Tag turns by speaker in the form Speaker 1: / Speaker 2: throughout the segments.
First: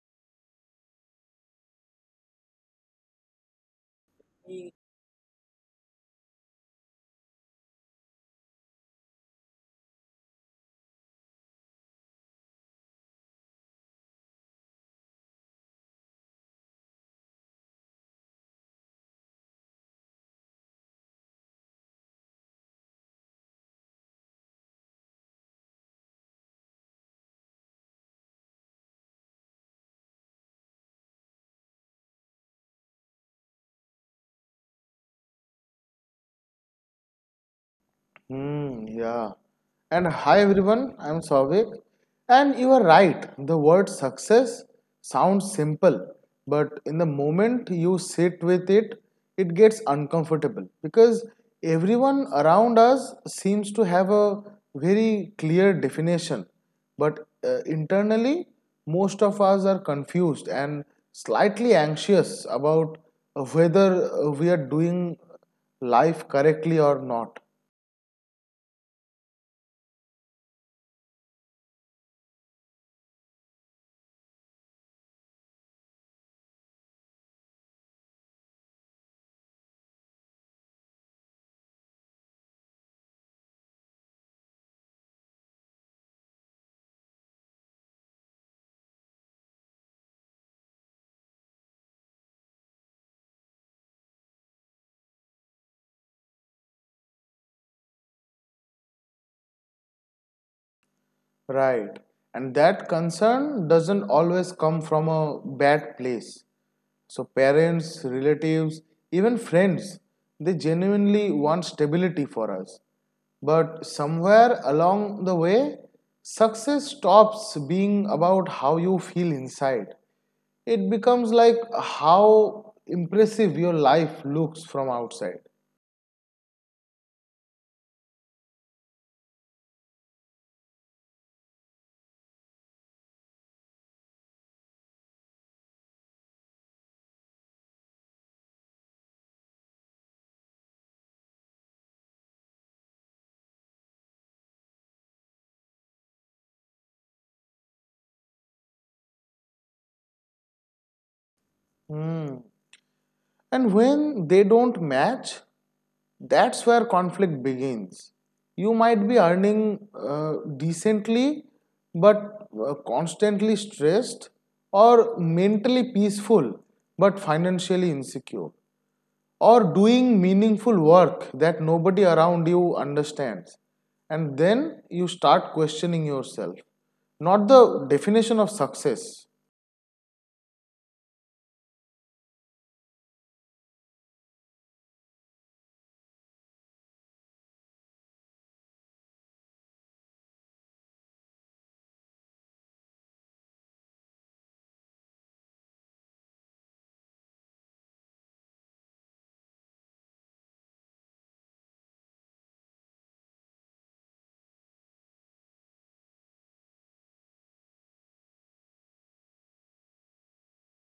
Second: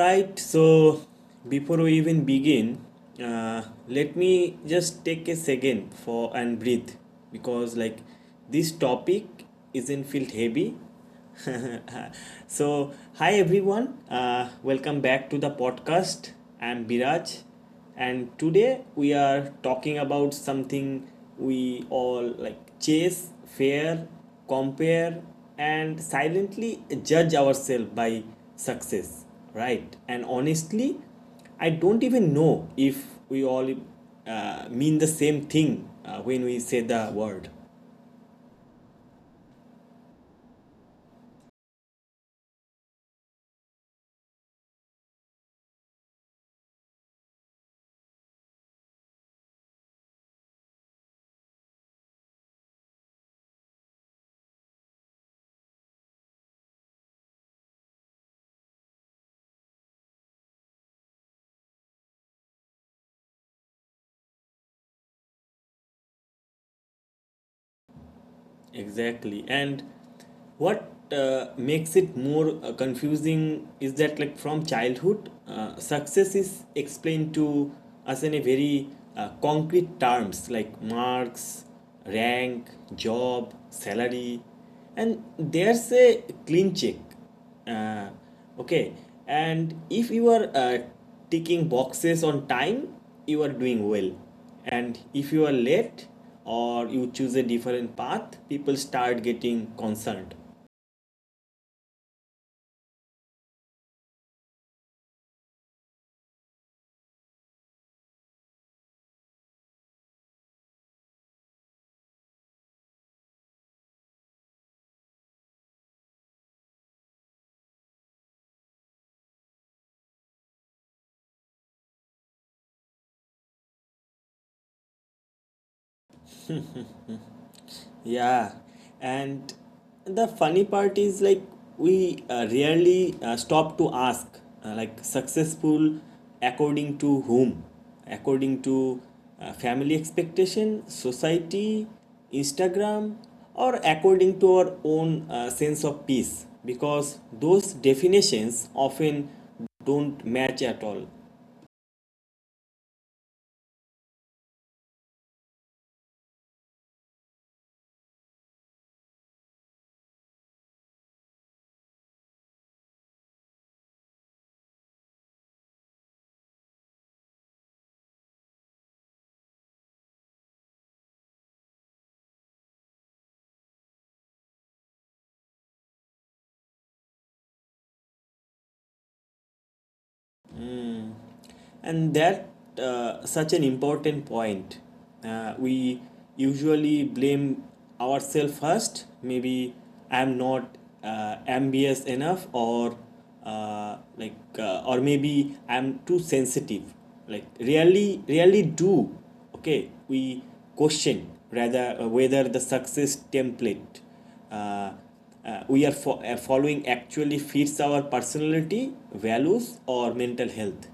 Speaker 1: right, so before we even begin, uh, let me just take a second for and breathe because like this topic isn't felt heavy. So hi everyone, welcome back to the podcast. I'm Biraj, and today we are talking about something we all like chase, fear, compare, and silently judge ourselves by success, right? And honestly, I don't even know if we all mean the same thing when we say the word.
Speaker 2: Hmm, yeah. And hi everyone, I'm Savik. And you are right, the word success sounds simple, but in the moment you sit with it, it gets uncomfortable because everyone around us seems to have a very clear definition. But internally, most of us are confused and slightly anxious about whether we are doing life correctly or not.
Speaker 1: Exactly. And what makes it more confusing is that, like, from childhood, success is explained to us in a very concrete terms like marks, rank, job, salary, and there's a clean check. Uh, okay, and if you are ticking boxes on time, you are doing well. And if you are late or you choose a different path, people start getting concerned.
Speaker 2: Right. And that concern doesn't always come from a bad place. So, parents, relatives, even friends, they genuinely want stability for us. But somewhere along the way, success stops being about how you feel inside. It becomes like how impressive your life looks from outside.
Speaker 1: Yeah, and the funny part is like we rarely stop to ask, like, successful according to whom? According to family expectation, society, Instagram, or according to our own sense of peace? Because those definitions often don't match at all.
Speaker 2: Hmm. And when they don't match, that's where conflict begins. You might be earning decently but constantly stressed, or mentally peaceful but financially insecure, or doing meaningful work that nobody around you understands, and then you start questioning yourself, not the definition of success.
Speaker 1: And that such an important point. We usually blame ourselves first. Maybe I'm not ambitious enough, or or maybe I'm too sensitive, like really do. Okay, we question rather whether the success template uh, we are following actually fits our personality values or mental health.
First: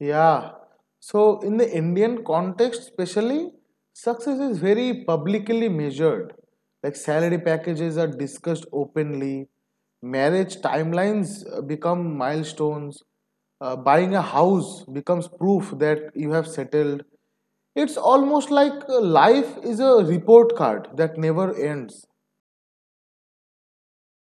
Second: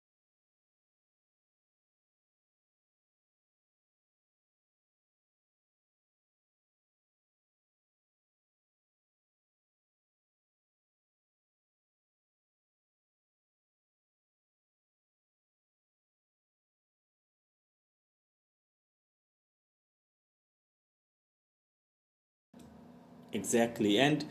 Speaker 2: Yeah. So, in the Indian context especially, success is very publicly measured. Like, salary packages are discussed openly, marriage timelines become milestones, buying a house becomes proof that you have settled. It's almost like life is a report card that never ends.
Speaker 1: Exactly. And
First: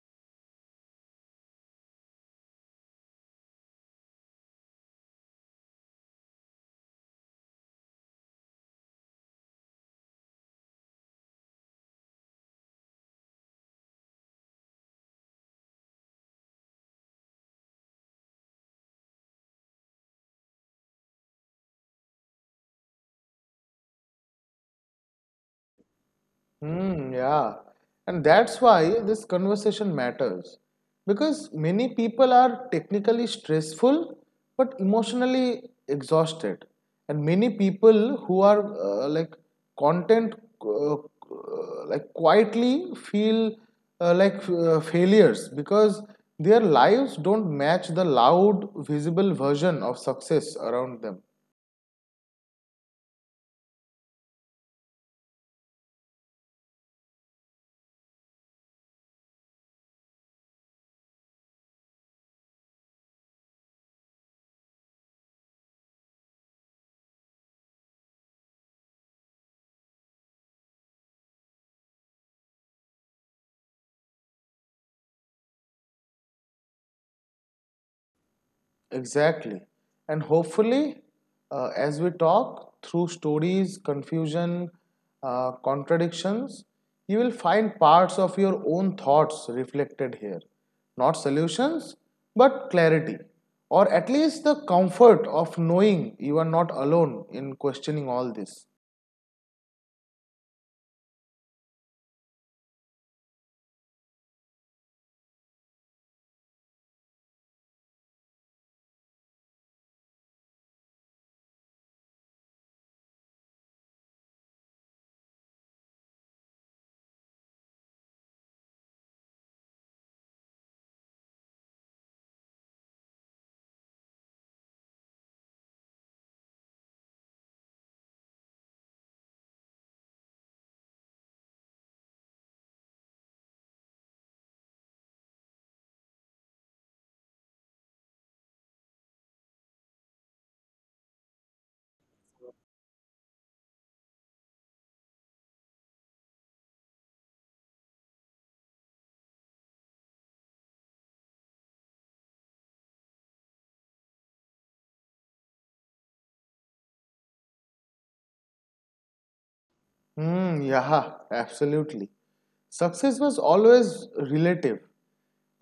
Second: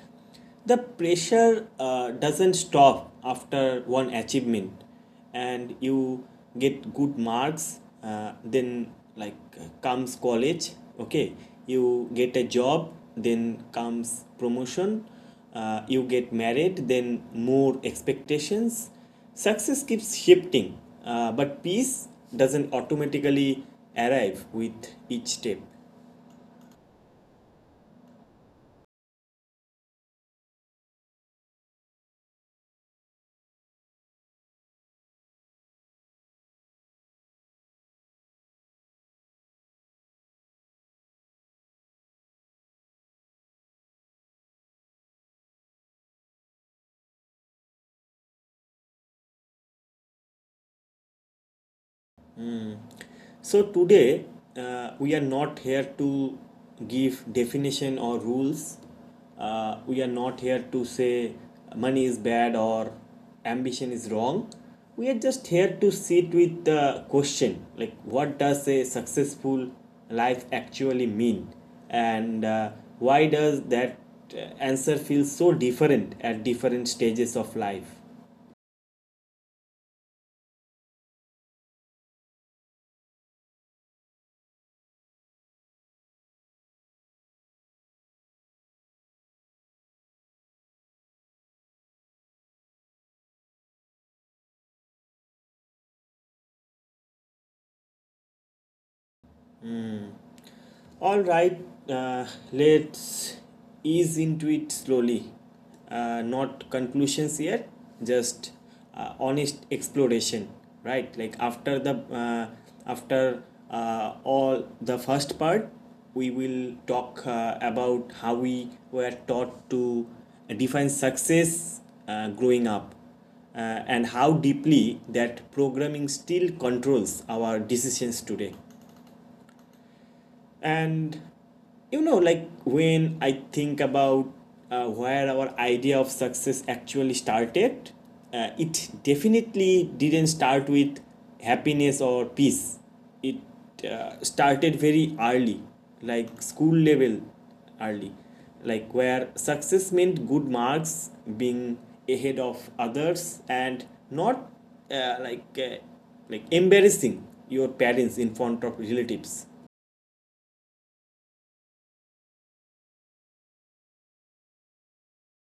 Speaker 1: the pressure doesn't stop after one achievement. And you get good marks, then comes college. Okay, you get a job, then comes promotion. You get married, then more expectations. Success keeps shifting, but peace doesn't automatically arrive with each step.
Speaker 2: Hmm, yeah. And that's why this conversation matters, because many people are technically stressful but emotionally exhausted. And many people who are like content uh, uh, like quietly feel like failures because their lives don't match the loud visible version of success around them.
Speaker 1: So today we are not here to give definition or rules. We are not here to say money is bad or ambition is wrong. We are just here to sit with the question, like, what does a successful life actually mean, and why does that answer feel so different at different stages of life?
Speaker 2: Exactly. And hopefully, as we talk through stories, confusion, contradictions, you will find parts of your own thoughts reflected here. Not solutions, but clarity. Or at least the comfort of knowing you are not alone in questioning all this.
Speaker 1: All right, uh, let's ease into it slowly. Not conclusions yet, just honest exploration, right? Like after the after all the first part, we will talk about how we were taught to define success growing up, uh, and how deeply that programming still controls our decisions today. And you know, like, when I think about where our idea of success actually started, it definitely didn't start with happiness or peace. It started very early, like school level early, like where success meant good marks, being ahead of others, and not uh, like uh, like embarrassing your parents in front of relatives.
Speaker 2: Hmm, yeah, absolutely. Success was always relative.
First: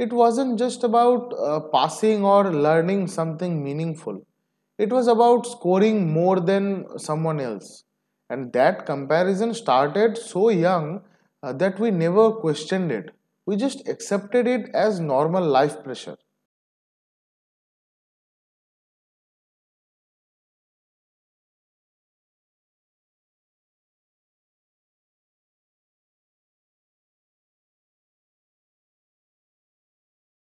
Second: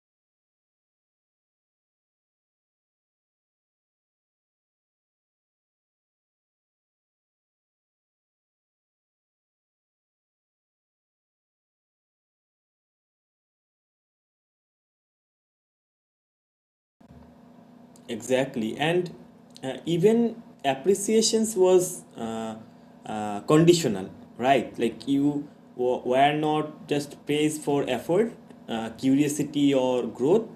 Speaker 2: It wasn't just about passing or learning something meaningful. It was about scoring more than someone else. And that comparison started so young that we never questioned it. We just accepted it as normal life pressure.
Speaker 1: Exactly. And even appreciations was conditional, right? Like, you were not just praised for effort, curiosity or growth.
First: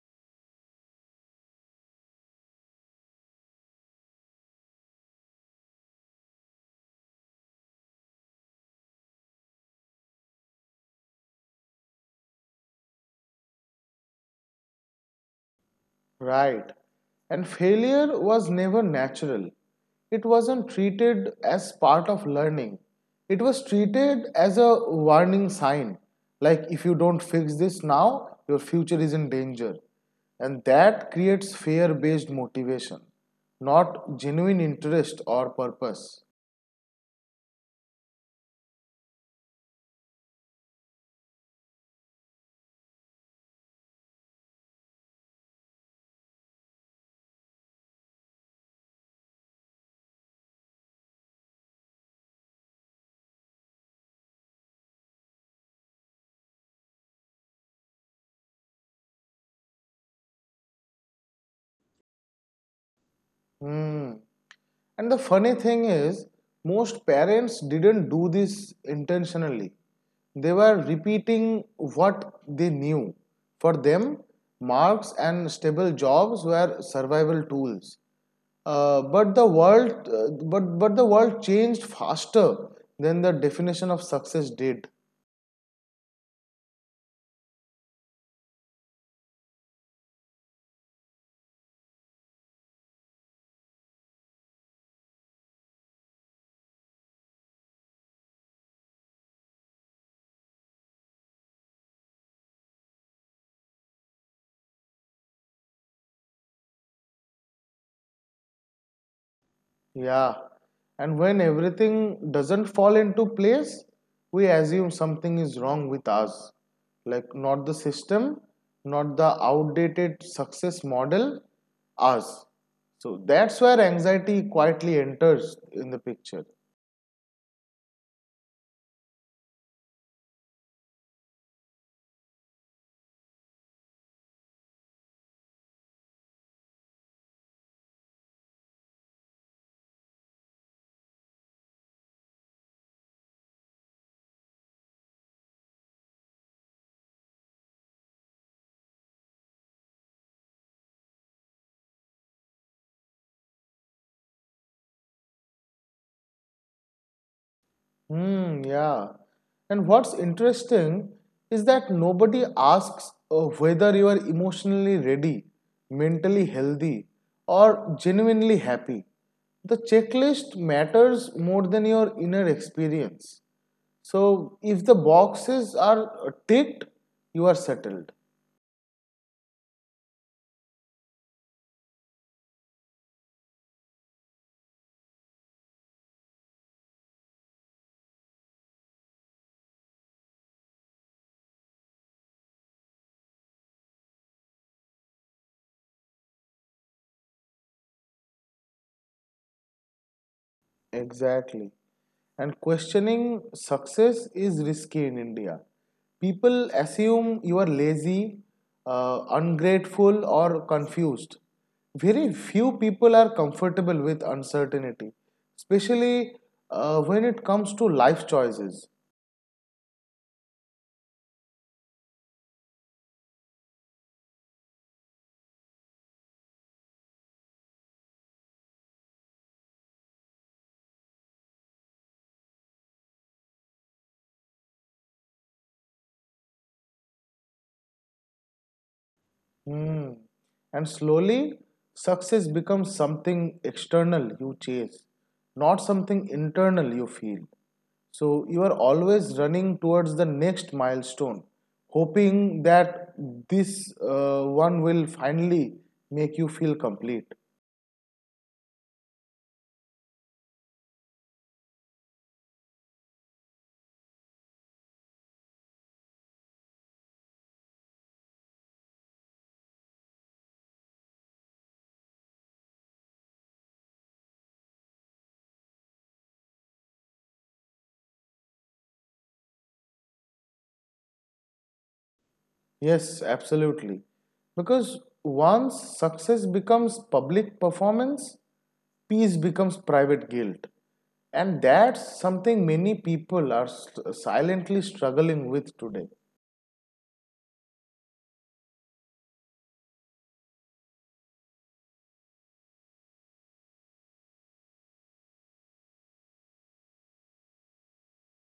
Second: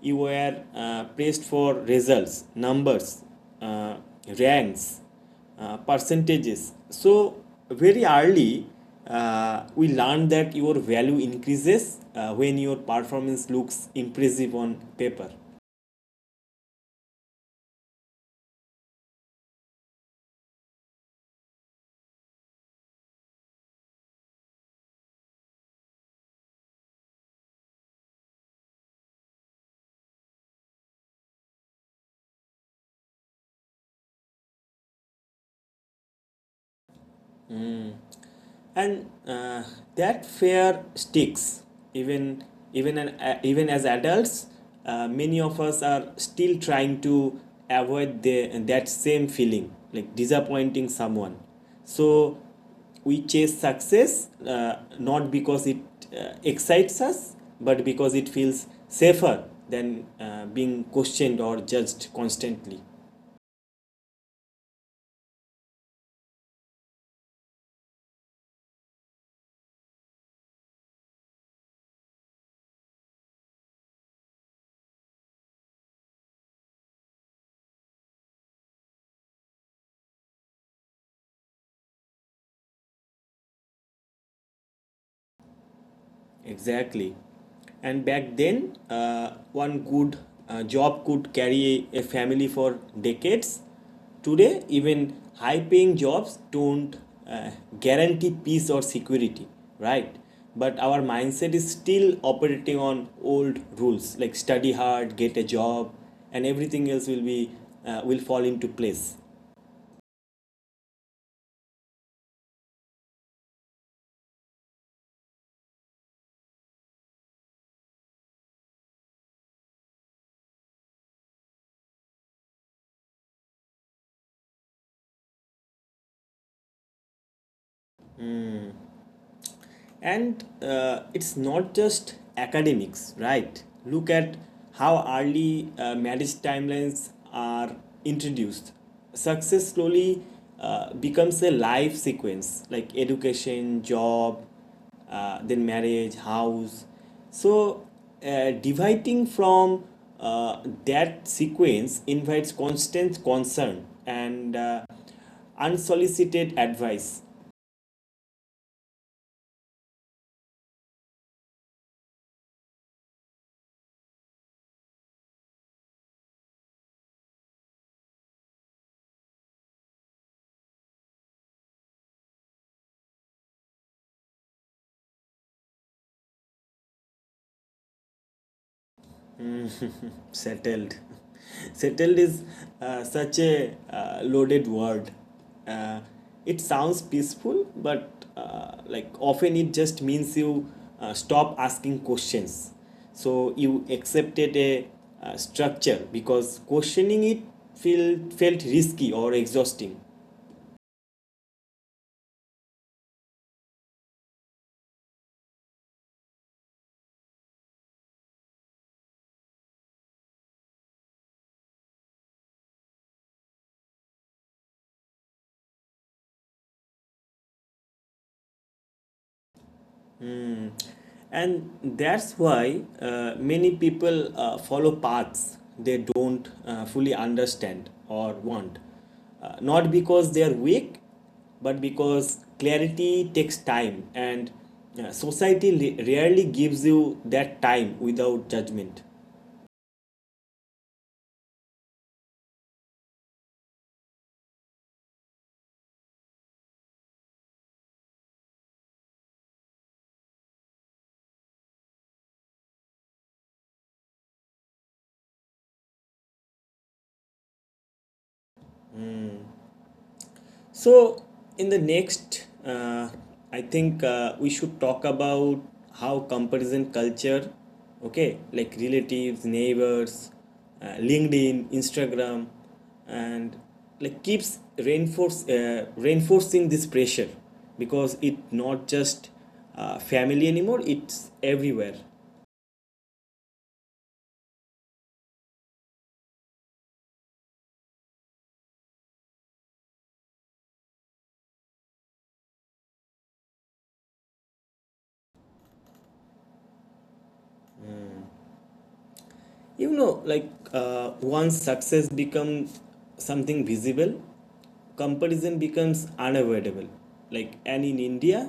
Speaker 1: You were praised for results, numbers, uh, ranks, percentages. So very early we learned that your value increases when your performance looks impressive on paper.
Speaker 2: Right. And failure was never natural. It wasn't treated as part of learning. It was treated as a warning sign. Like, if you don't fix this now, your future is in danger. And that creates fear based motivation, not genuine interest or purpose.
Speaker 1: And that fear sticks even even as adults. Many of us are still trying to avoid that same feeling, like disappointing someone. So we chase success, not because it excites us, but because it feels safer than being questioned or judged constantly.
Speaker 2: Mm. And the funny thing is, most parents didn't do this intentionally. They were repeating what they knew. For them, marks and stable jobs were survival tools. But the world changed faster than the definition of success did.
Speaker 1: Exactly. And back then, one good job could carry a family for decades. Today, even high paying jobs don't uh, guarantee peace or security, right? But our mindset is still operating on old rules, like, study hard, get a job, and everything else will be will fall into place.
Speaker 2: Yeah. And when everything doesn't fall into place, we assume something is wrong with us. Like, not the system, not the outdated success model, us. So that's where anxiety quietly enters in the picture.
Speaker 1: And it's not just academics, right? Look at how early marriage timelines are introduced. Success slowly becomes a life sequence, like education, job, then marriage, house. So, deviating from that sequence invites constant concern and unsolicited advice.
Speaker 2: Hmm, yeah. And what's interesting is that nobody asks whether you are emotionally ready, mentally healthy, or genuinely happy. The checklist matters more than your inner experience. So, if the boxes are ticked, you are settled.
Speaker 1: Settled. Settled is such a loaded word. uh, it sounds peaceful, but like often it just means you stop asking questions. So you accepted a structure because questioning it felt risky or exhausting.
Speaker 2: Exactly. And questioning success is risky in India. People assume you are lazy, ungrateful, or confused. Very few people are comfortable with uncertainty, especially when it comes to life choices.
Speaker 1: Mm. And that's why many people follow paths they don't fully understand or want. Not because they are weak, but because clarity takes time, and society rarely gives you that time without judgment.
Speaker 2: Mm. And slowly, success becomes something external you chase, not something internal you feel. So you are always running towards the next milestone, hoping that this one will finally make you feel complete.
Speaker 1: So, in the next, I think we should talk about how comparison culture, okay, like relatives, neighbors, LinkedIn, Instagram, and like keeps reinforce reinforcing this pressure because it not just family anymore; it's everywhere.
Speaker 2: Yes, absolutely. Because once success becomes public performance, peace becomes private guilt, and that's something many people are silently struggling with today.
Speaker 1: You know, like, once success becomes something visible, comparison becomes unavoidable. Like, and in India,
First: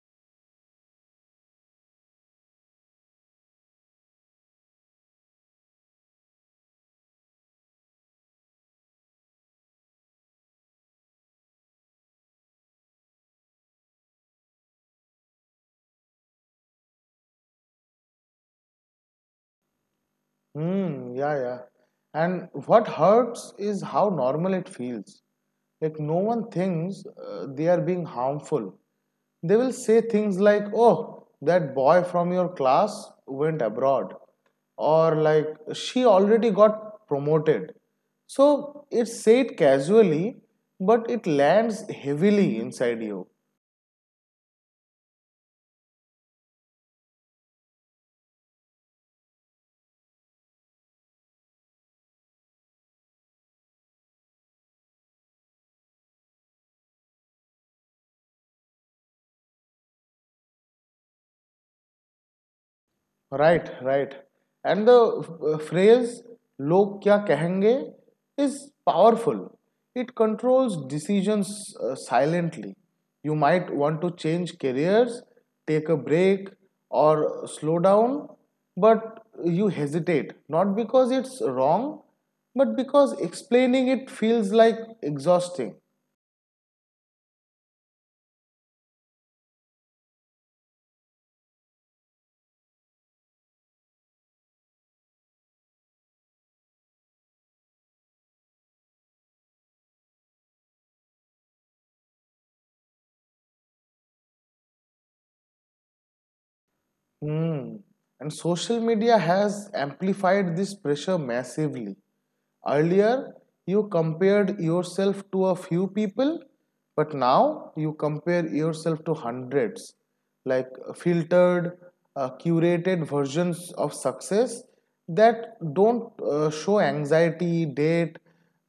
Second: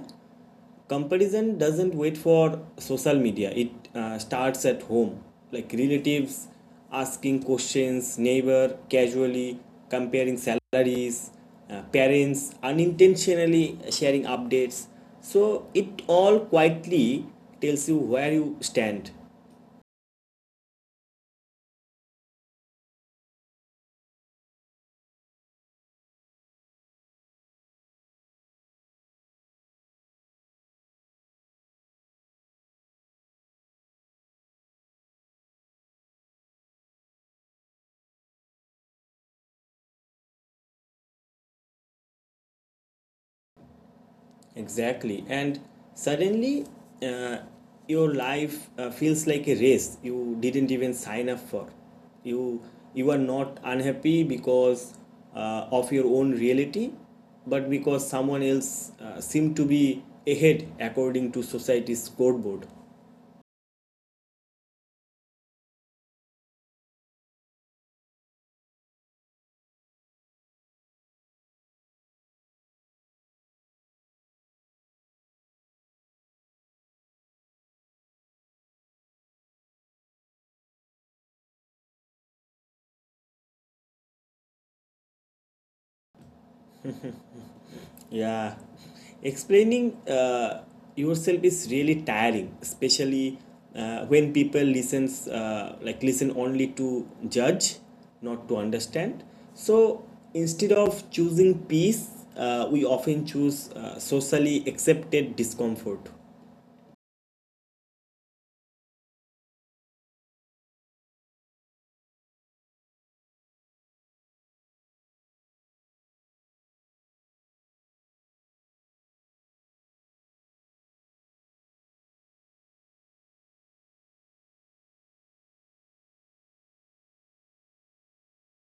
Speaker 1: comparison doesn't wait for social media. It starts at home, like relatives asking questions, neighbor casually comparing salaries, parents unintentionally sharing updates. So it all quietly tells you where you stand.
Speaker 2: Hmm, yeah, yeah. And what hurts is how normal it feels. Like, no one thinks they are being harmful. They will say things like, oh, that boy from your class went abroad, or like, she already got promoted. So it's said casually, but it lands heavily inside you.
Speaker 1: Exactly. And suddenly, uh, your life feels like a race you didn't even sign up for. You you are not unhappy because of your own reality, but because someone else seemed to be ahead according to society's scoreboard.
Speaker 2: Right, right. And the phrase "log kya kahenge" is powerful. It controls decisions silently. You might want to change careers, take a break, or slow down, but you hesitate not because it's wrong, but because explaining it feels like exhausting.
Speaker 1: Yeah, explaining yourself is really tiring, especially when people listen only to judge, not to understand. So instead of choosing peace, we often choose socially accepted discomfort.
Speaker 2: Hmm. And social media has amplified this pressure massively. Earlier, you compared yourself to a few people, but now you compare yourself to hundreds. Like, filtered, curated versions of success that don't show anxiety, date,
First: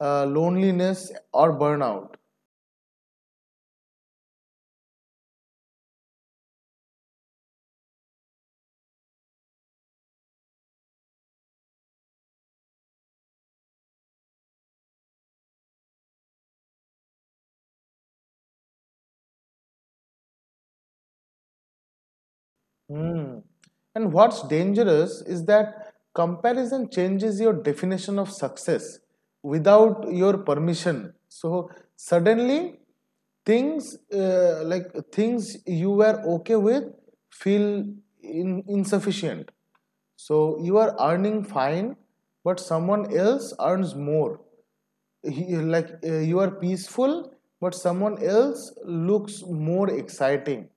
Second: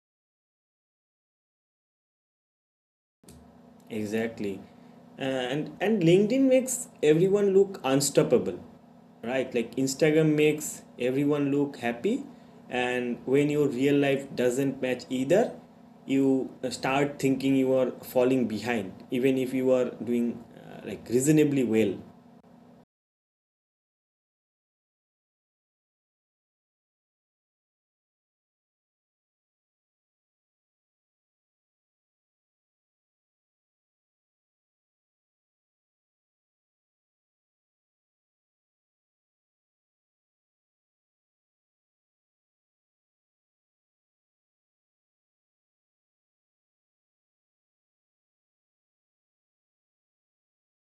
Speaker 2: loneliness, or burnout.
Speaker 1: Exactly. And LinkedIn makes everyone look unstoppable. Right? Like Instagram makes everyone look happy, and when your real life doesn't match either, you start thinking you are falling behind even if you are doing like reasonably well.
Speaker 2: Mm. And what's dangerous is that comparison changes your definition of success without your permission. So suddenly, things you were okay with feel insufficient. So you are earning fine, but someone else earns more. You are peaceful, but someone else looks more exciting.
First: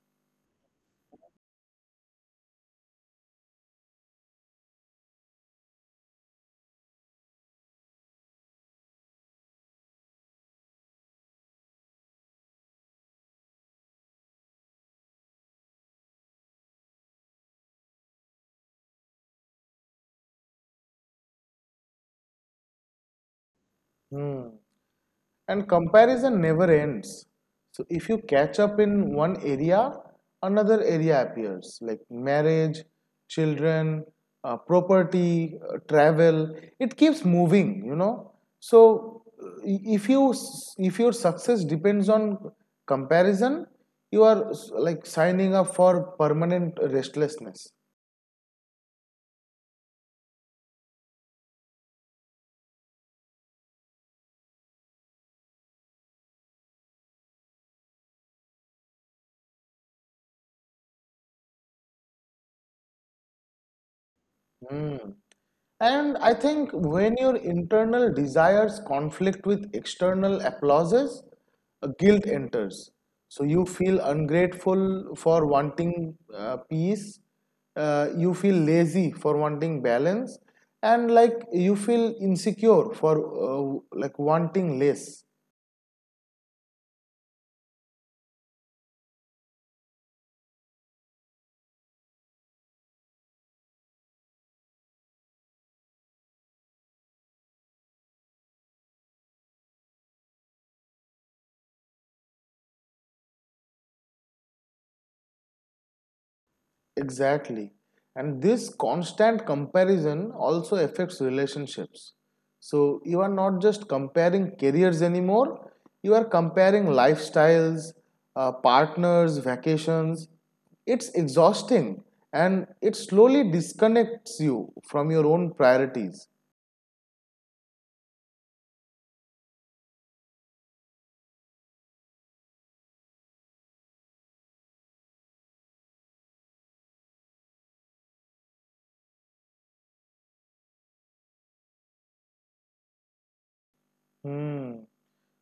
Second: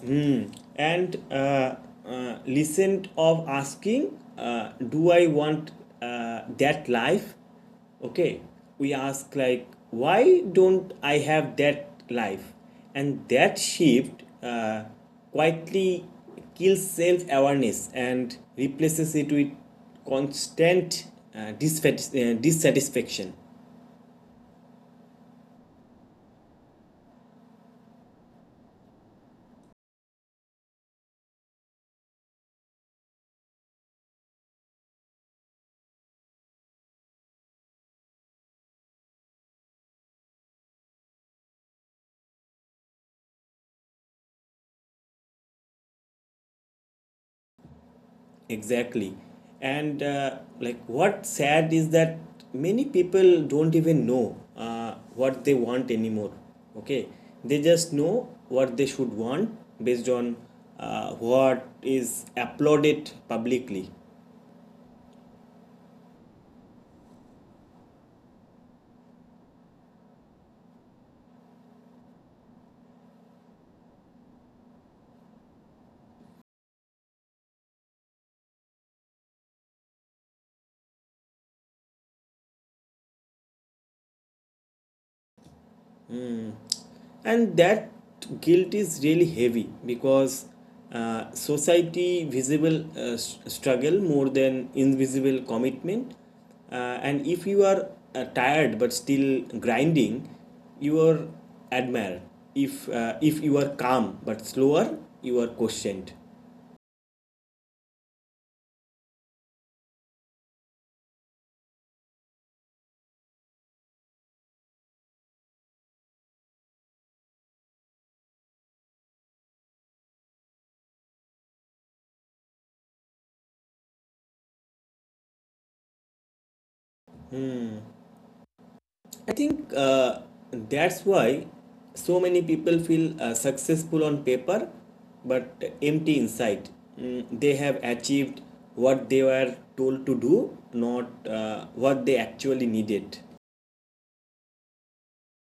Speaker 1: Mm. And listened of asking, do I want that life? Okay, we ask, like, why don't I have that life? And that shift quietly kills self awareness and replaces it with constant uh, dissatisfaction.
Speaker 2: Hmm. And comparison never ends, so if you catch up in one area, another area appears, like marriage, children, property, travel. It keeps moving, you know. So if you if your success depends on comparison, you are like signing up for permanent restlessness.
Speaker 1: Exactly. And like what sad is that many people don't even know what they want anymore. Okay. They just know what they should want based on what is applauded publicly.
Speaker 2: Mm. And I think when your internal desires conflict with external applauses, guilt enters. So you feel ungrateful for wanting peace, you feel lazy for wanting balance, and like you feel insecure for like wanting less.
Speaker 1: And that guilt is really heavy because society visible struggle more than invisible commitment. uh, and if you are tired but still grinding, you are admired. If you are calm but slower, you are questioned.
Speaker 2: Exactly. And this constant comparison also affects relationships. So you are not just comparing careers anymore, you are comparing lifestyles, partners, vacations. It's exhausting and it slowly disconnects you from your own priorities.
Speaker 1: I think that's why so many people feel successful on paper but empty inside. Mm, they have achieved what they were told to do, not what they actually needed.
Speaker 2: Hmm.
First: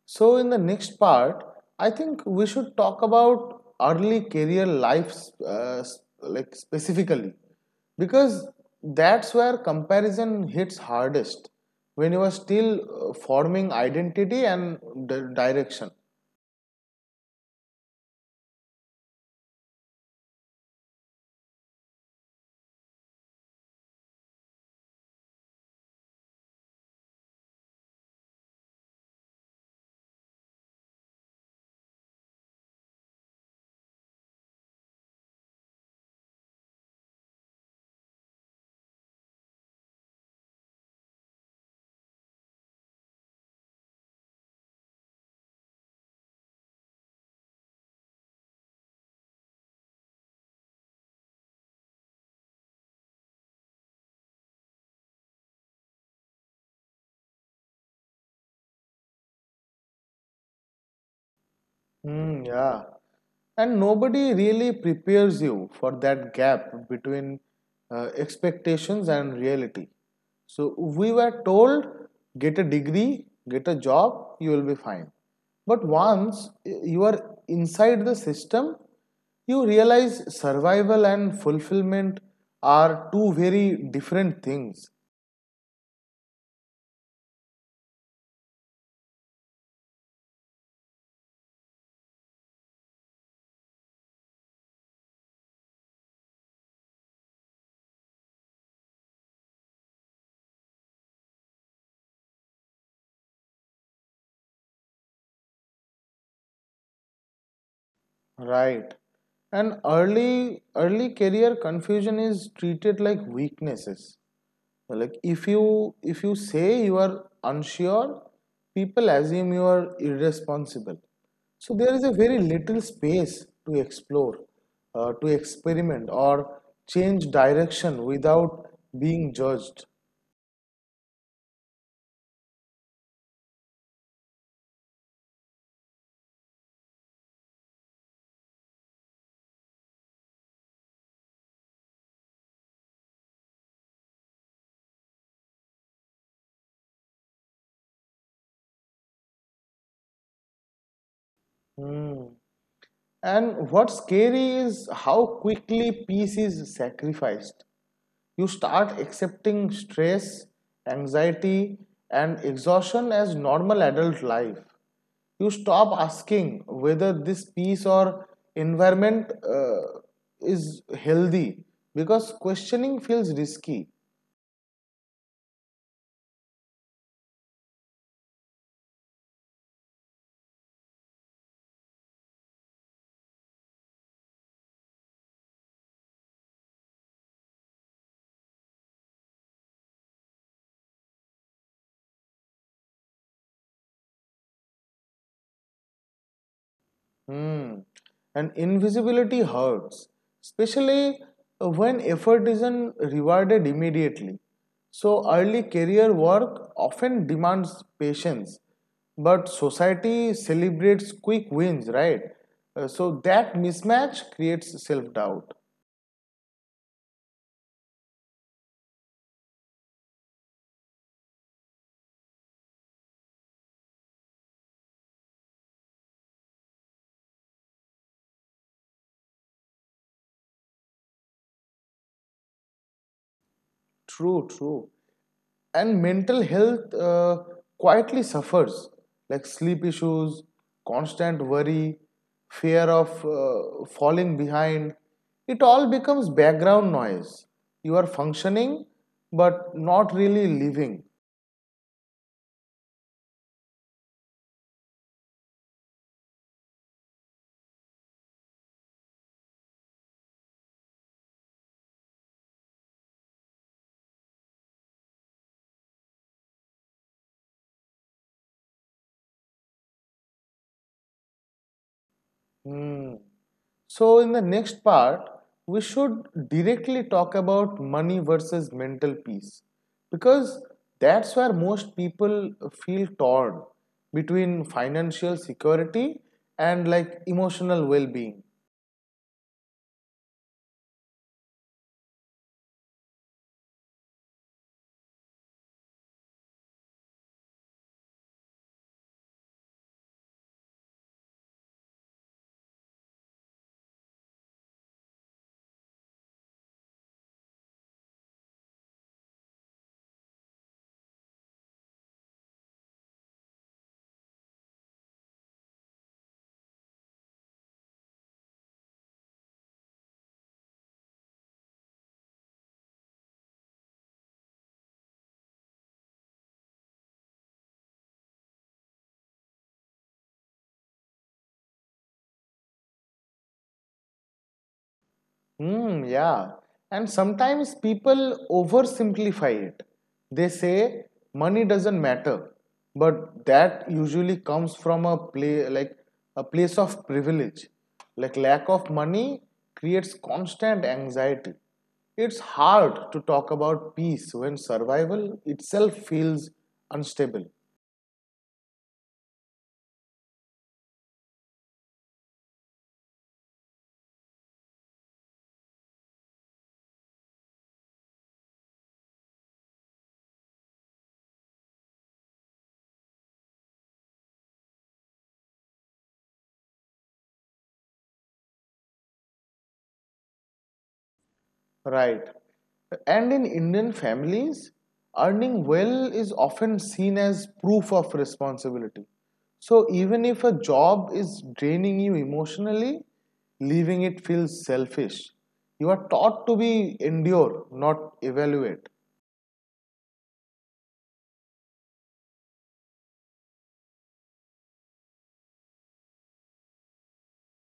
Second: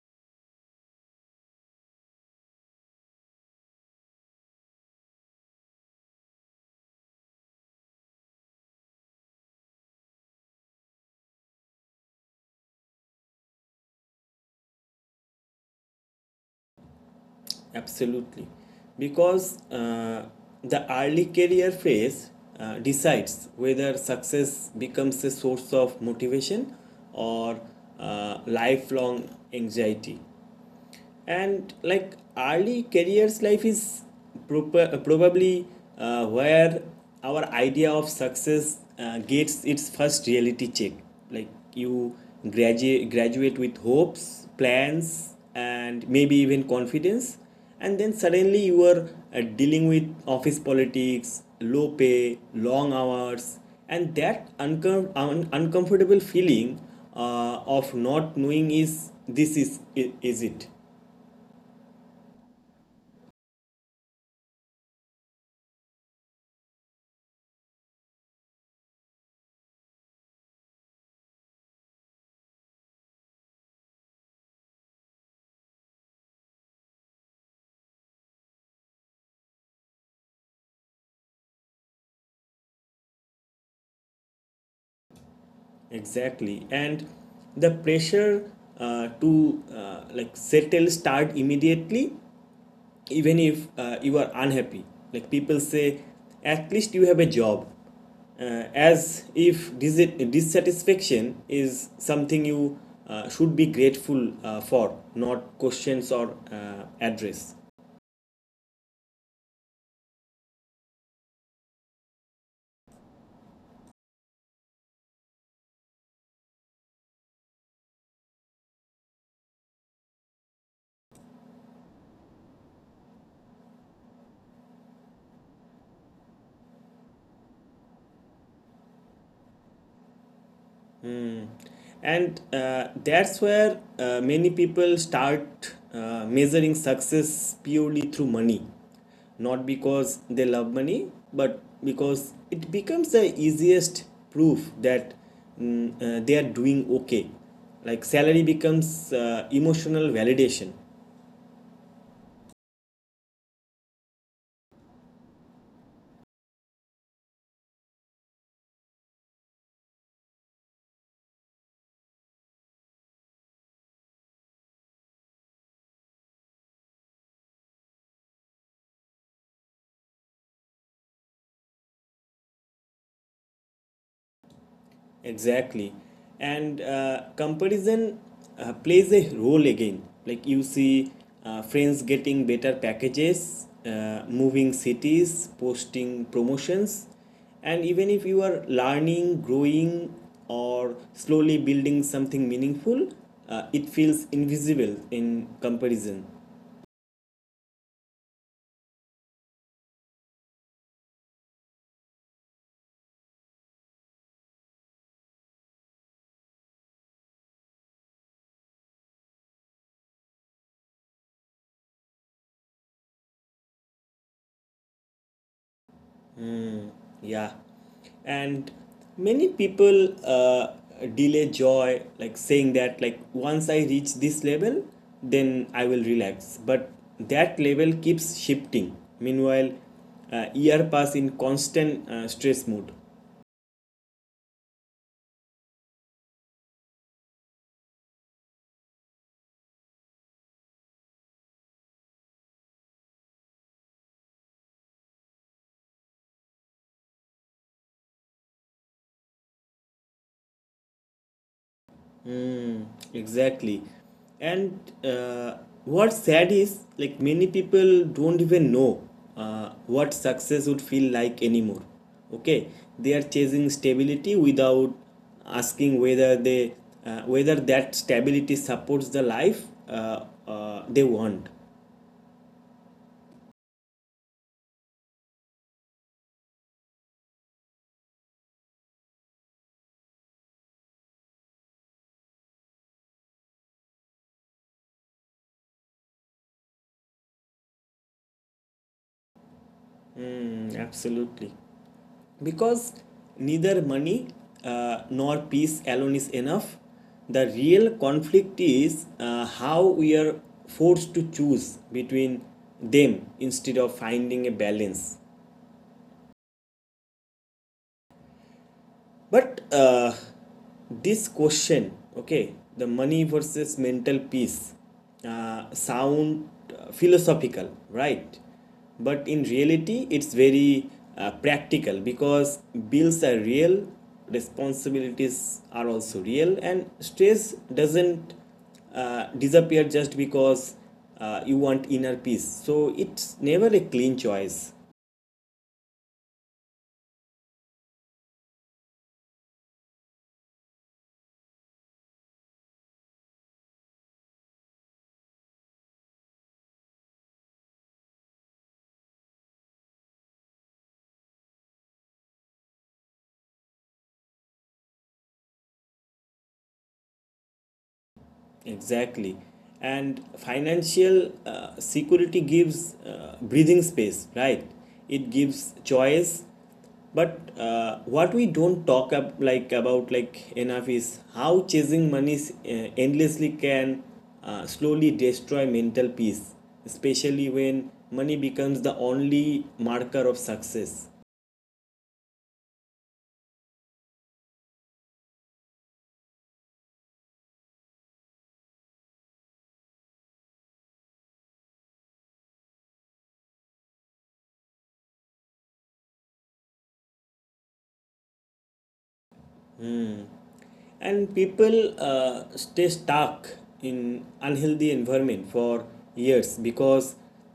Speaker 2: So, in the next part, I think we should talk about early career life, uh, like specifically, because that's where comparison hits hardest when you are still forming identity and direction.
Speaker 1: Absolutely. Because the early career phase decides whether success becomes a source of motivation or lifelong anxiety. And like early careers life is probably where our idea of success gets its first reality check. Like, you graduate with hopes, plans, and maybe even confidence, and then suddenly you are dealing with office politics, low pay, long hours, and that uncomfortable feeling of not knowing, is this is it?
Speaker 2: Hmm, yeah. And nobody really prepares you for that gap between expectations and reality. So we were told, get a degree, get a job, you will be fine. But once you are inside the system, you realize survival and fulfillment are two very different things,
Speaker 1: Exactly, and the pressure to like settle start immediately, even if you are unhappy. Like people say, at least you have a job, as if dissatisfaction is something you should be grateful for, not questions or address.
Speaker 2: right? And early career confusion is treated like weaknesses. Like, if you say you are unsure, people assume you are irresponsible, so there is a very little space to explore, to experiment or change direction without being judged.
Speaker 1: And that's where many people start measuring success purely through money, not because they love money, but because it becomes the easiest proof that they are doing okay. Like salary becomes emotional validation.
Speaker 2: Hmm. And what's scary is how quickly peace is sacrificed. You start accepting stress, anxiety, and exhaustion as normal adult life. You stop asking whether this piece or environment is healthy because questioning feels risky.
Speaker 1: Exactly. And comparison plays a role again. Like, you see friends getting better packages, moving cities, posting promotions. And even if you are learning, growing, or slowly building something meaningful, it feels invisible in comparison.
Speaker 2: Hmm. And invisibility hurts, especially when effort isn't rewarded immediately. So, early career work often demands patience, but society celebrates quick wins, right? So, that mismatch creates self doubt.
Speaker 1: Yeah, and many people delay joy, like saying that, like, once I reach this level, then I will relax. But that level keeps shifting. Meanwhile, year pass in constant stress mood.
Speaker 2: True, true. And mental health quietly suffers, like sleep issues, constant worry, fear of falling behind. It all becomes background noise. You are functioning, but not really living.
Speaker 1: Mm, exactly. And uh, what's sad is, like, many people don't even know what success would feel like anymore. Okay, they are chasing stability without asking whether they whether that stability supports the life they want.
Speaker 2: Hmm. So, in the next part, we should directly talk about money versus mental peace, because that's where most people feel torn between financial security and like emotional well being.
Speaker 1: Mm, absolutely. Because neither money nor peace alone is enough, the real conflict is how we are forced to choose between them instead of finding a balance. But this question, okay, the money versus mental peace, sound philosophical, right? But in reality, it's very practical because bills are real, responsibilities are also real, and stress doesn't disappear just because you want inner peace. So it's never a clean choice.
Speaker 2: Hmm, yeah. And sometimes people oversimplify it. They say money doesn't matter, but that usually comes from a place of privilege. Like, lack of money creates constant anxiety. It's hard to talk about peace when survival itself feels unstable.
Speaker 1: Exactly. And financial security gives breathing space, right? It gives choice. But what we don't talk up like about like enough is how chasing money endlessly can slowly destroy mental peace, especially when money becomes the only marker of success.
Speaker 2: Right. And in Indian families, earning well is often seen as proof of responsibility. So even if a job is draining you emotionally, leaving it feels selfish. You are taught to be endure, not evaluate.
Speaker 1: And people stay stuck in unhealthy environment for years because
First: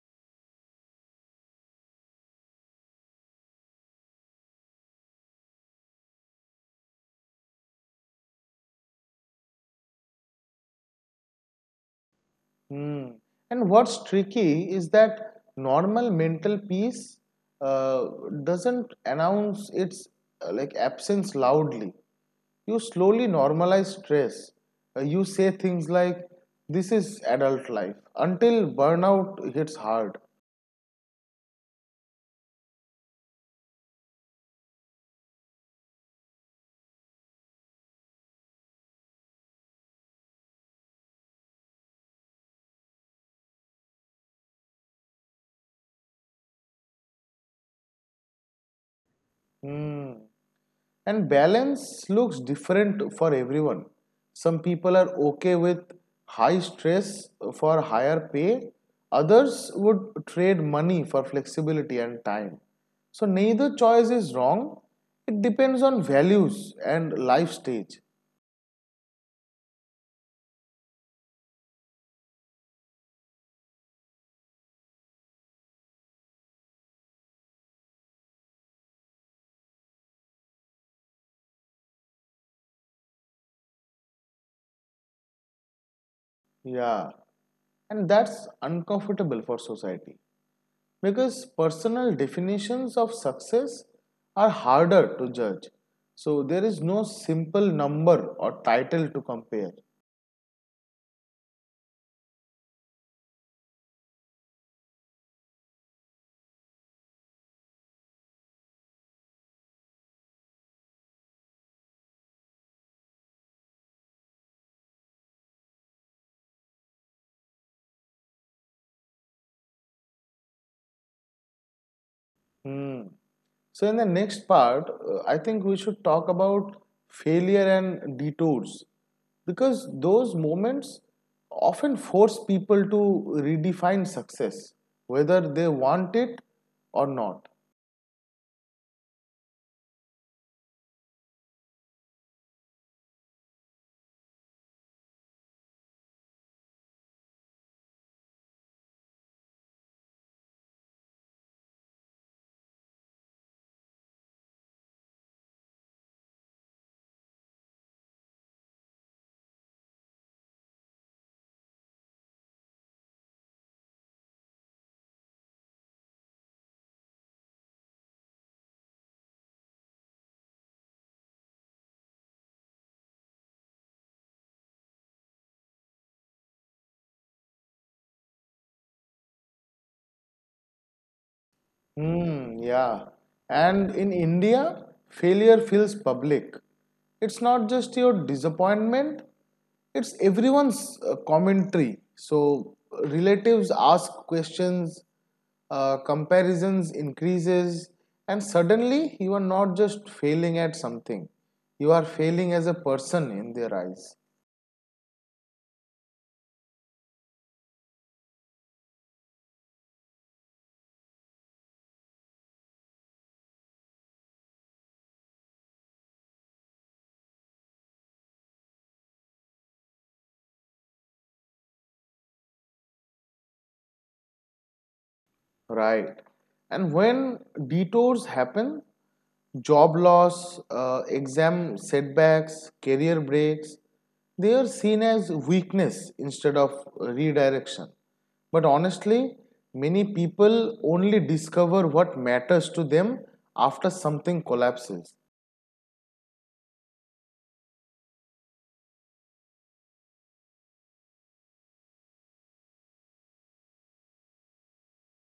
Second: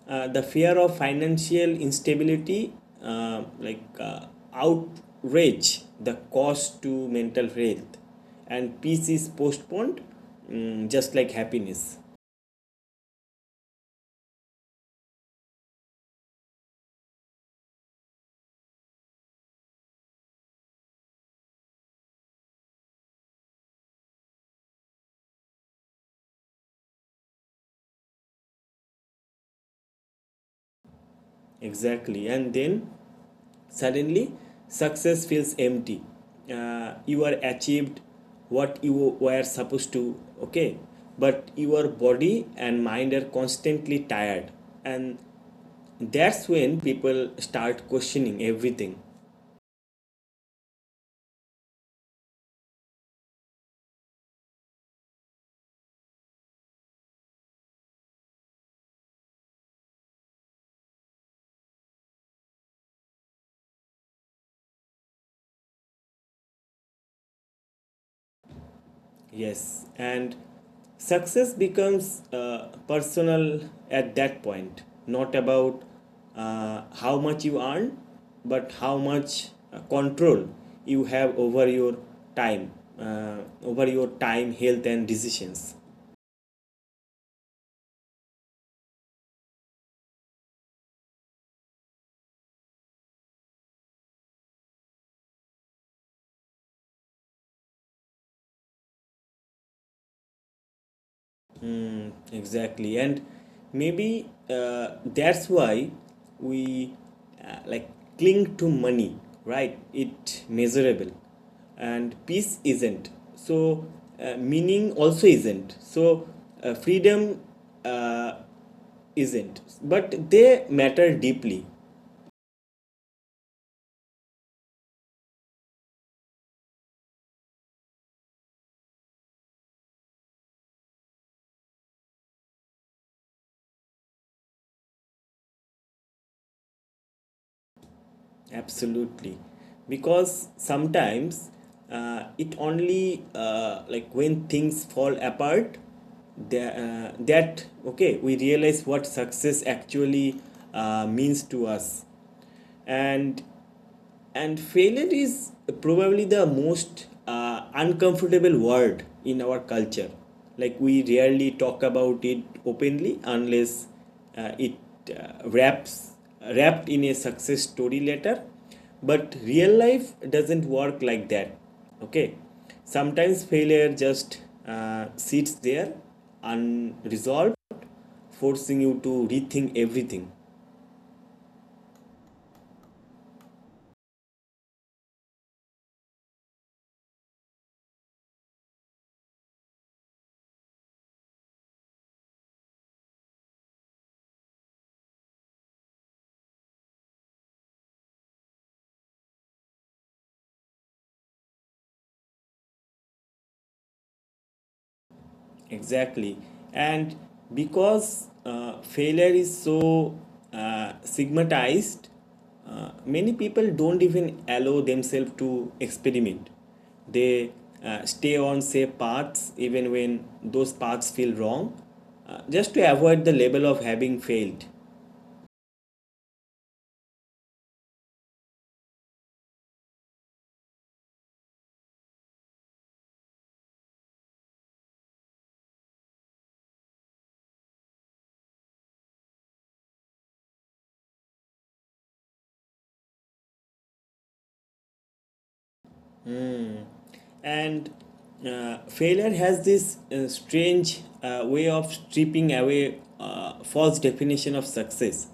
Speaker 1: the fear of financial instability, uh, like uh, outrage the cost to mental health and peace is postponed, just like happiness.
Speaker 2: Hmm. And what's tricky is that normal mental peace uh, doesn't announce its absence loudly. You slowly normalize stress. You say things like, "This is adult life," until burnout hits hard.
Speaker 1: Exactly, and then suddenly success feels empty. You are achieved what you were supposed to, okay? But your body and mind are constantly tired. And that's when people start questioning everything.
Speaker 2: Hmm. And balance looks different for everyone. Some people are okay with high stress for higher pay, others would trade money for flexibility and time. So, neither choice is wrong, it depends on values and life stage.
Speaker 1: Yes, and success becomes personal at that point, not about how much you earn, but how much control you have over your time, over your time, health, and decisions.
Speaker 2: Yeah, and that's uncomfortable for society because personal definitions of success are harder to judge. So, there is no simple number or title to compare.
Speaker 1: Exactly, and maybe that's why we uh, like cling to money, right? It measurable, and peace isn't. So meaning also isn't. So freedom uh, isn't. But they matter deeply.
Speaker 2: Hmm. So, in the next part, I think we should talk about failure and detours, because those moments often force people to redefine success, whether they want it or not.
Speaker 1: Absolutely. Because sometimes it only when things fall apart that, that okay we realize what success actually means to us, and and failure is probably the most uncomfortable word in our culture. Like we rarely talk about it openly unless it wraps wrapped in a success story letter. But real life doesn't work like that. Okay, sometimes failure just sits there unresolved, forcing you to rethink everything.
Speaker 2: Hmm, yeah. And in India, failure feels public. It's not just your disappointment, it's everyone's commentary. So relatives ask questions, comparisons increases, and suddenly you are not just failing at something, you are failing as a person in their eyes.
Speaker 1: Exactly. And because failure is so stigmatized, many people don't even allow themselves to experiment. They stay on safe paths even when those paths feel wrong, just to avoid the label of having failed.
Speaker 2: Right. And when detours happen, job loss, exam setbacks, career breaks, they are seen as weakness instead of redirection. But honestly, many people only discover what matters to them after something collapses.
Speaker 1: And failure has this strange way of stripping away false definition of success.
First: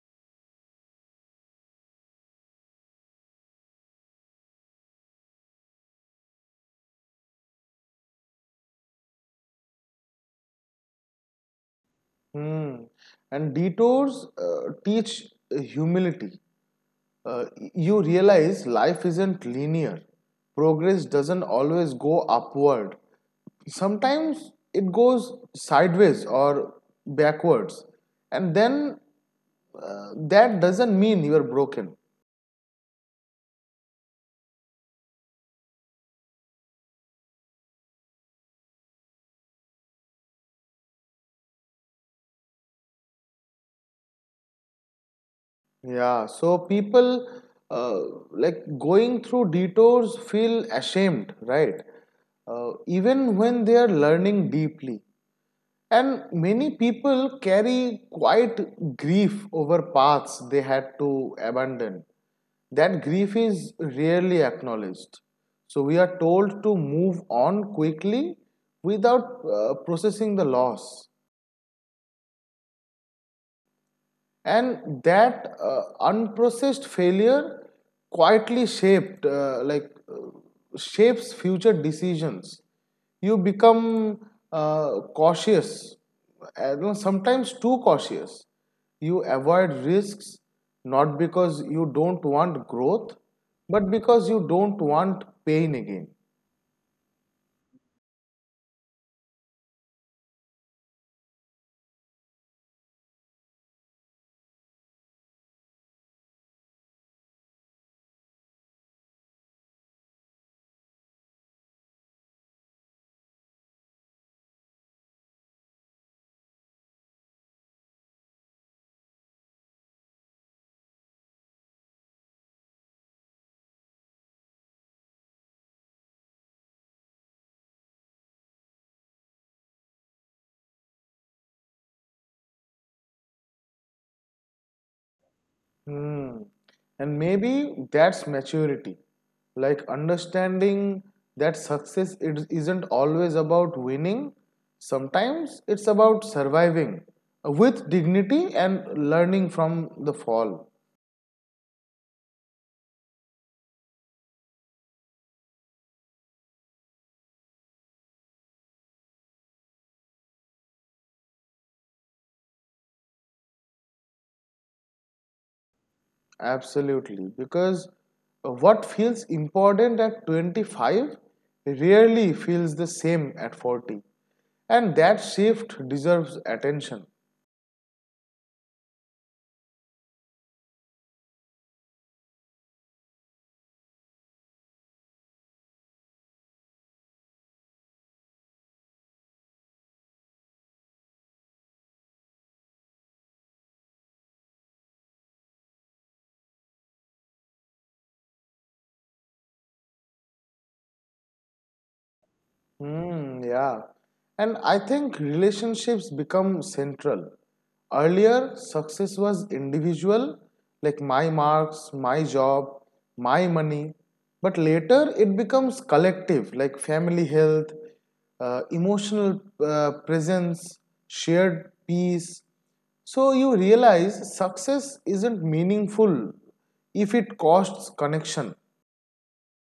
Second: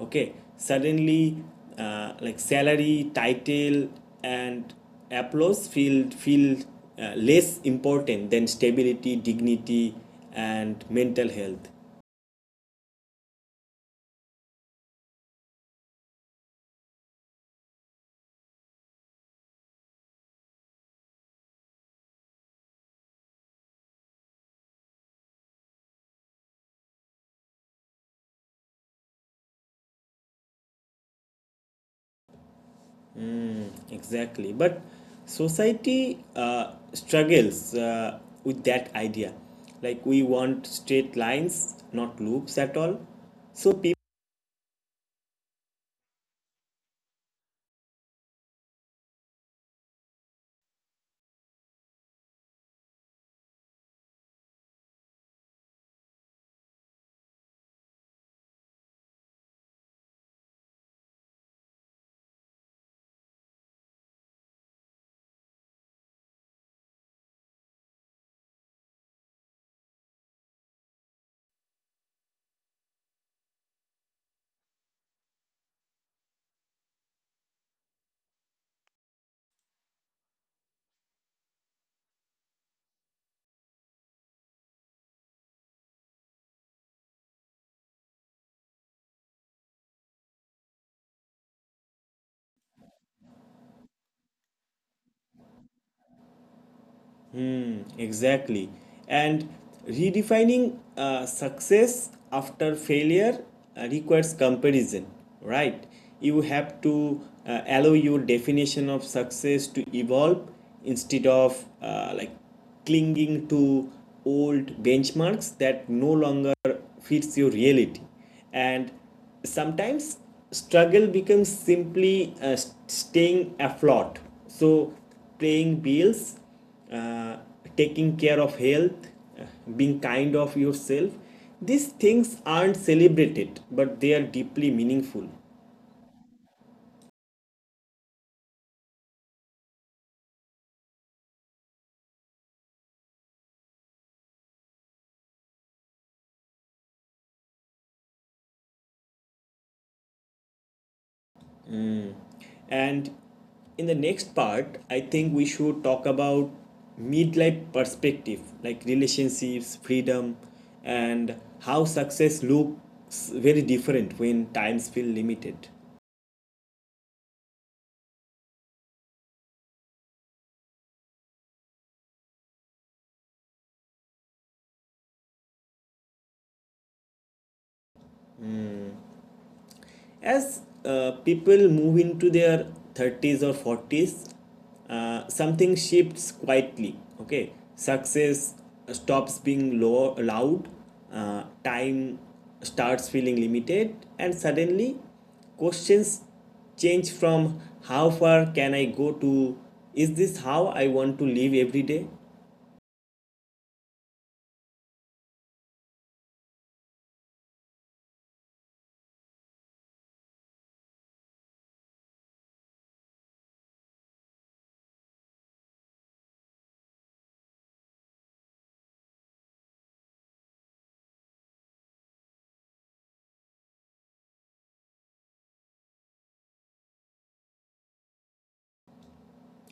Speaker 1: Okay, suddenly, salary, title, and applause feel less important than stability, dignity, and mental health.
Speaker 2: Hmm. And detours teach humility. uh, you realize life isn't linear. Progress doesn't always go upward. Sometimes it goes sideways or backwards. And then That doesn't mean you're broken.
Speaker 1: Exactly. But society struggles with that idea. Like we want straight lines, not loops at all. So people.
Speaker 2: Yeah, so people uh, like going through detours feel ashamed, right? Even when they are learning deeply. And many people carry quite grief over paths they had to abandon. That grief is rarely acknowledged. So we are told to move on quickly without processing the loss. And that unprocessed failure quietly shaped like shapes future decisions. You become cautious, you know, sometimes too cautious. You avoid risks, not because you don't want growth, but because you don't want pain again.
Speaker 1: Exactly. And redefining success after failure requires comparison, right? You have to allow your definition of success to evolve instead of clinging to old benchmarks that no longer fits your reality. And sometimes struggle becomes simply staying afloat. So paying bills, uh, taking care of health, uh, being kind of yourself. These things aren't celebrated, but they are deeply meaningful.
Speaker 2: Hmm. And maybe that's maturity. Like, understanding that success it isn't always about winning. Sometimes it's about surviving with dignity and learning from the fall.
Speaker 1: And in the next part, I think we should talk about midlife perspective, like relationships, freedom, and how success looks very different when times feel limited.
Speaker 2: Absolutely. Because what feels important at 25 rarely feels the same at 40. And that shift deserves attention.
Speaker 1: As people move into their 30s or 40s, something shifts quietly. Okay, success stops being low, loud. Time starts feeling limited, and suddenly questions change from how far can I go to is this how I want to live every day.
Speaker 2: Mm, yeah. And I think relationships become central. Earlier, success was individual, like my marks, my job, my money. But later, it becomes collective, like family health, emotional presence, shared peace. So you realize success isn't meaningful if it costs connection.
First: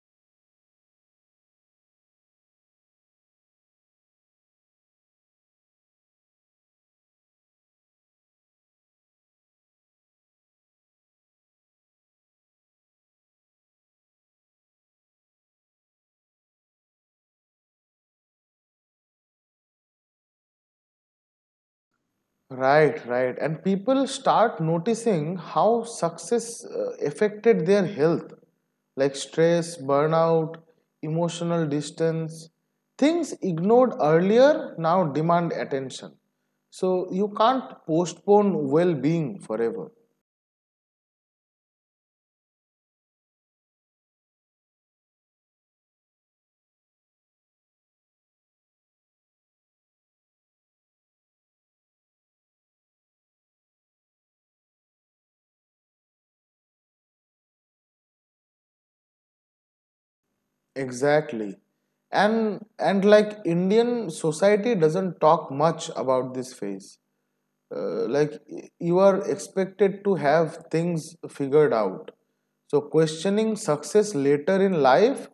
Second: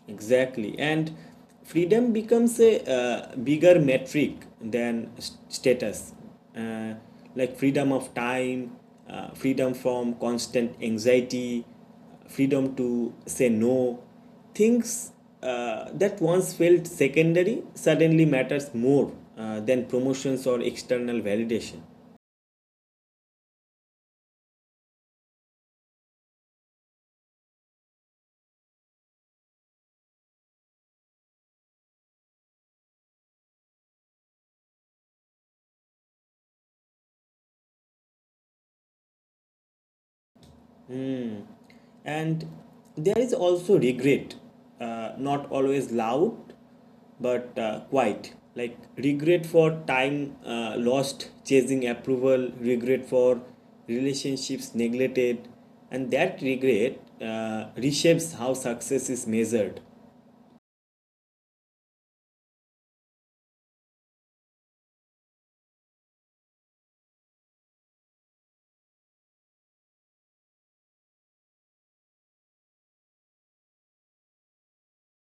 Speaker 1: Exactly. And freedom becomes a bigger metric than status, uh, freedom of time, freedom from constant anxiety, freedom to say no. Things that once felt secondary suddenly matters more than promotions or external validation.
Speaker 2: Right, right. And people start noticing how success affected their health, like stress, burnout, emotional distance. Things ignored earlier now demand attention. So you can't postpone well-being forever.
Speaker 1: And there is also regret, not always loud, but quiet. Like regret for time lost chasing approval, regret for relationships neglected, and that regret reshapes how success is measured.
Speaker 2: Exactly. And like Indian society doesn't talk much about this phase. Like, you are expected to have things figured out, so questioning success later in life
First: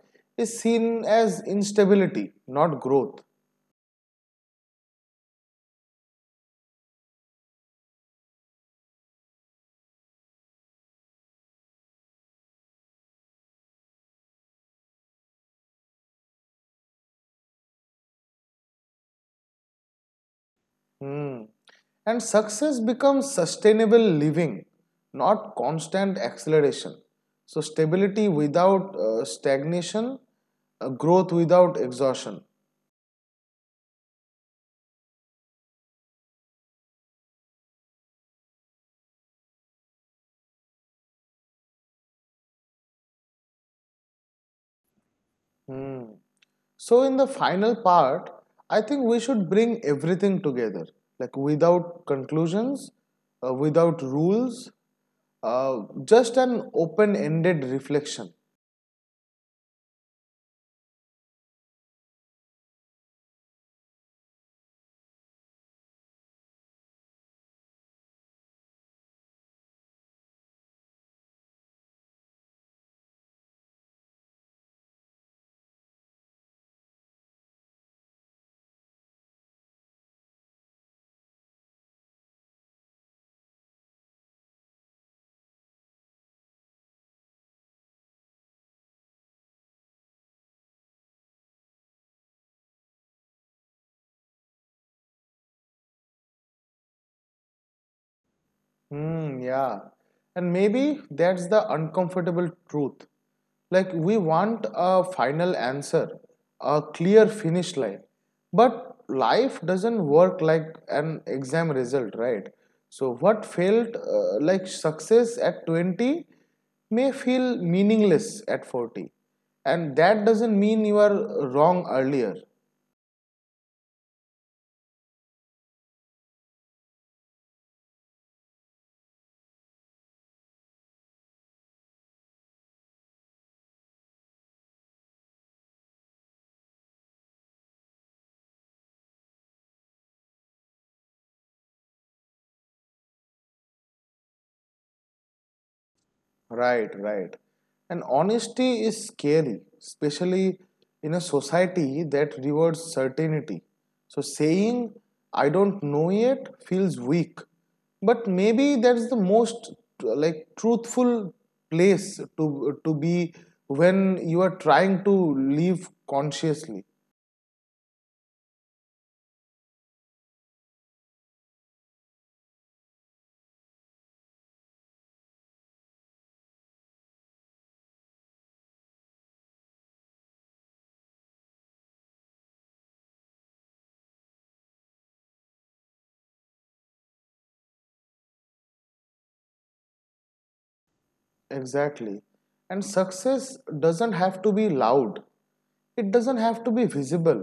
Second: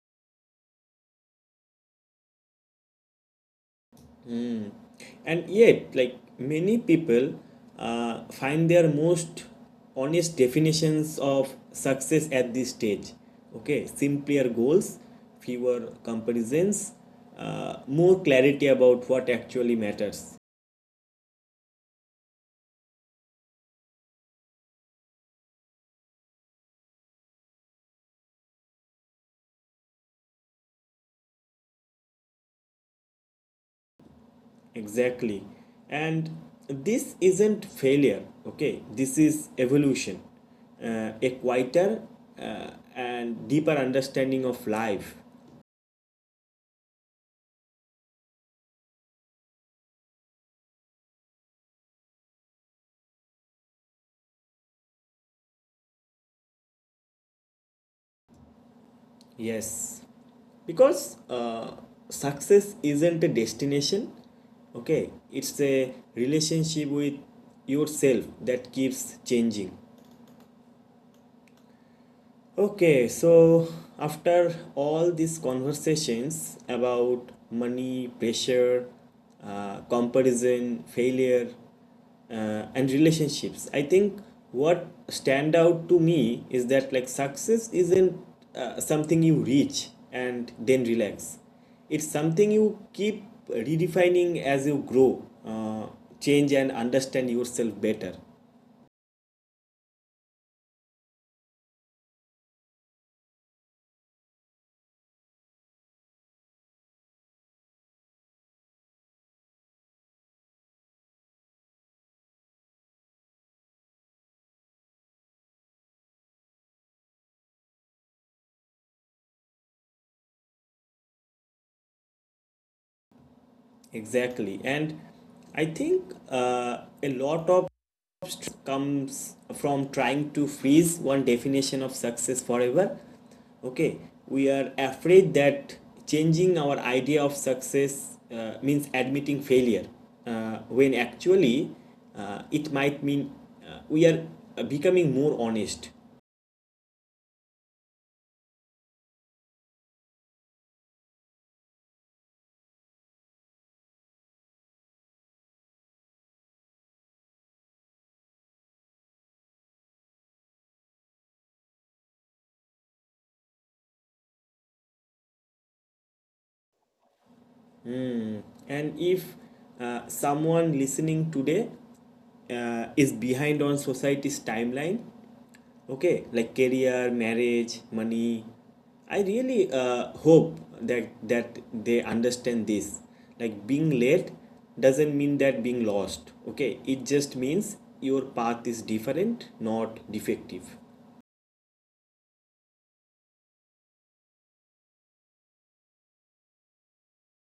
Speaker 2: is seen as instability, not growth.
Speaker 1: And yet, like many people find their most honest definitions of success at this stage. Okay, simpler goals, fewer comparisons, more clarity about what actually matters.
Speaker 2: Hmm. And success becomes sustainable living, not constant acceleration, so stability without stagnation, growth without exhaustion.
Speaker 1: Exactly, and this isn't failure. Okay, this is evolution, a quieter and deeper understanding of life.
Speaker 2: Hmm. So, in the final part, I think we should bring everything together, like without conclusions, without rules, just an open ended reflection.
Speaker 1: Yes, because success isn't a destination, okay? It's a relationship with yourself that keeps changing. Okay, so after all these conversations about money, pressure, comparison, failure, and relationships, I think what stand out to me is that like success isn't something you reach and then relax. It's something you keep redefining as you grow, change, and understand yourself better.
Speaker 2: Hmm, yeah. And maybe that's the uncomfortable truth. Like, we want a final answer, a clear finish line. But life doesn't work like an exam result, right? So, what felt like success at 20 may feel meaningless at 40. And that doesn't mean you are wrong earlier.
Speaker 1: Exactly, and I think a lot of comes from trying to freeze one definition of success forever. Okay, we are afraid that changing our idea of success means admitting failure when actually it might mean we are becoming more honest.
Speaker 2: Right, right. And honesty is scary, especially in a society that rewards certainty. So saying, I don't know yet, feels weak. But maybe that's the most like truthful place to be when you are trying to live consciously.
Speaker 1: And if someone listening today is behind on society's timeline, okay, like career, marriage, money, I really hope that they understand this, like being late doesn't mean that being lost. Okay, it just means your path is different, not defective.
Speaker 2: Exactly. And success doesn't have to be loud. It doesn't have to be visible.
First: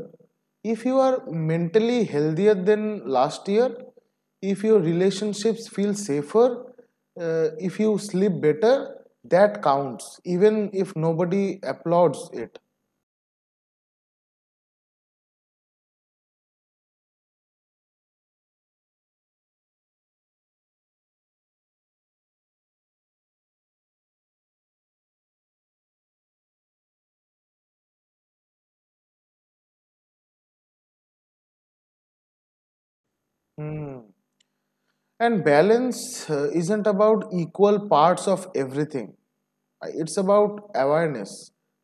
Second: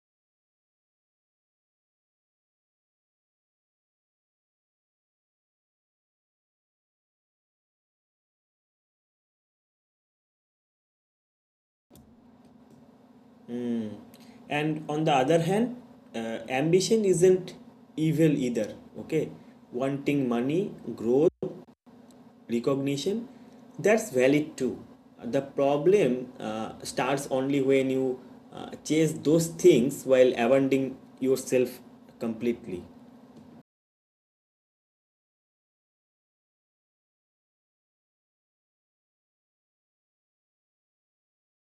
Speaker 2: If you are mentally healthier than last year, if your relationships feel safer, if you sleep better, that counts even if nobody applauds it.
Speaker 1: And on the other hand, ambition isn't evil either. Okay, wanting money, growth, recognition, that's valid too. The problem starts only when you chase those things while abandoning yourself completely.
Speaker 2: Hmm. And balance isn't about equal parts of everything. It's about awareness,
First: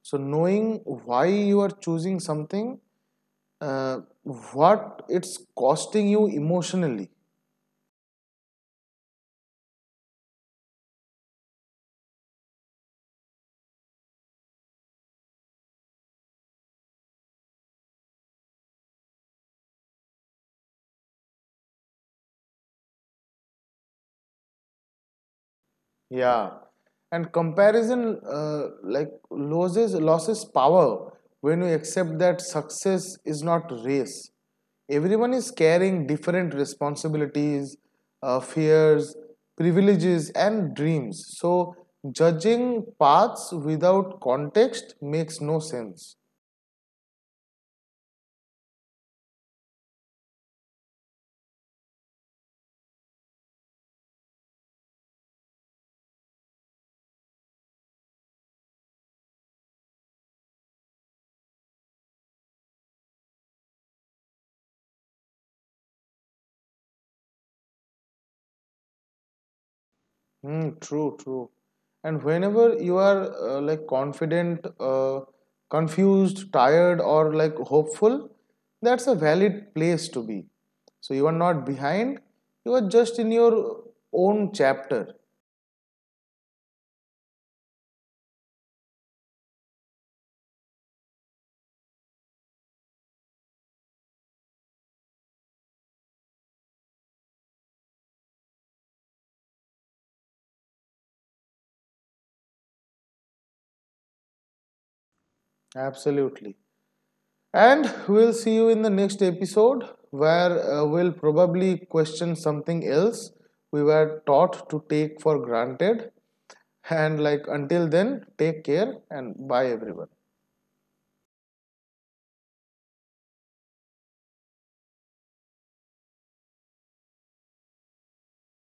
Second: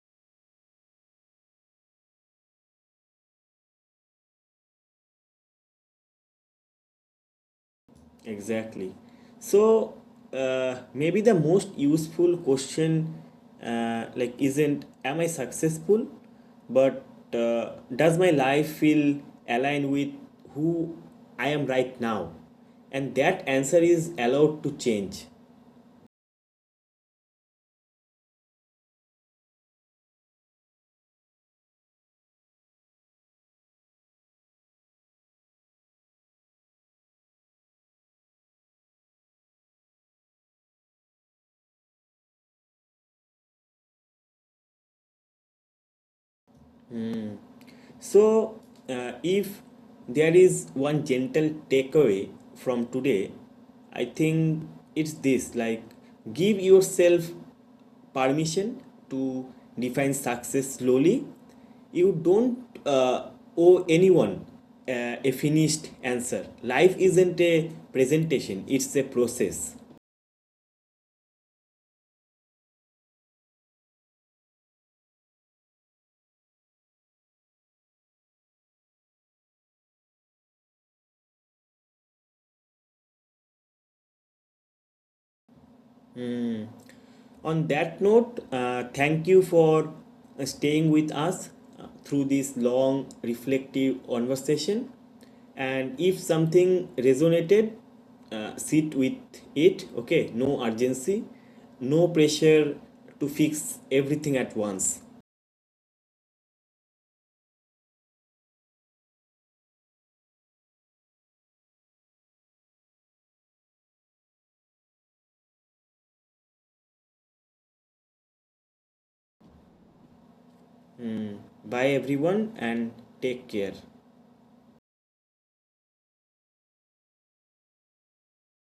Speaker 2: so knowing why you are choosing something, uh, what it's costing you emotionally.
Speaker 1: Exactly, so maybe the most useful question isn't am I successful, but does my life feel aligned with who I am right now, and that answer is allowed to change.
Speaker 2: Yeah, and comparison like loses power when we accept that success is not race. Everyone is carrying different responsibilities, fears, privileges, and dreams. So judging paths without context makes no sense.
Speaker 1: So, if there is one gentle takeaway from today, I think it's this, like give yourself permission to define success slowly. You don't uh, owe anyone a finished answer. Life isn't a presentation, it's a process.
Speaker 2: Mm, true, true. And whenever you are like confident, confused, tired, or like hopeful, that's a valid place to be. So you are not behind, you are just in your own chapter.
Speaker 1: On that note, thank you for staying with us through this long, reflective conversation. And if something resonated, sit with it, okay? No urgency, no pressure to fix everything at once.
Speaker 2: Absolutely. And we'll see you in the next episode where we'll probably question something else we were taught to take for granted. And like, until then, take care and bye everyone.
Speaker 1: Bye, everyone, and take care.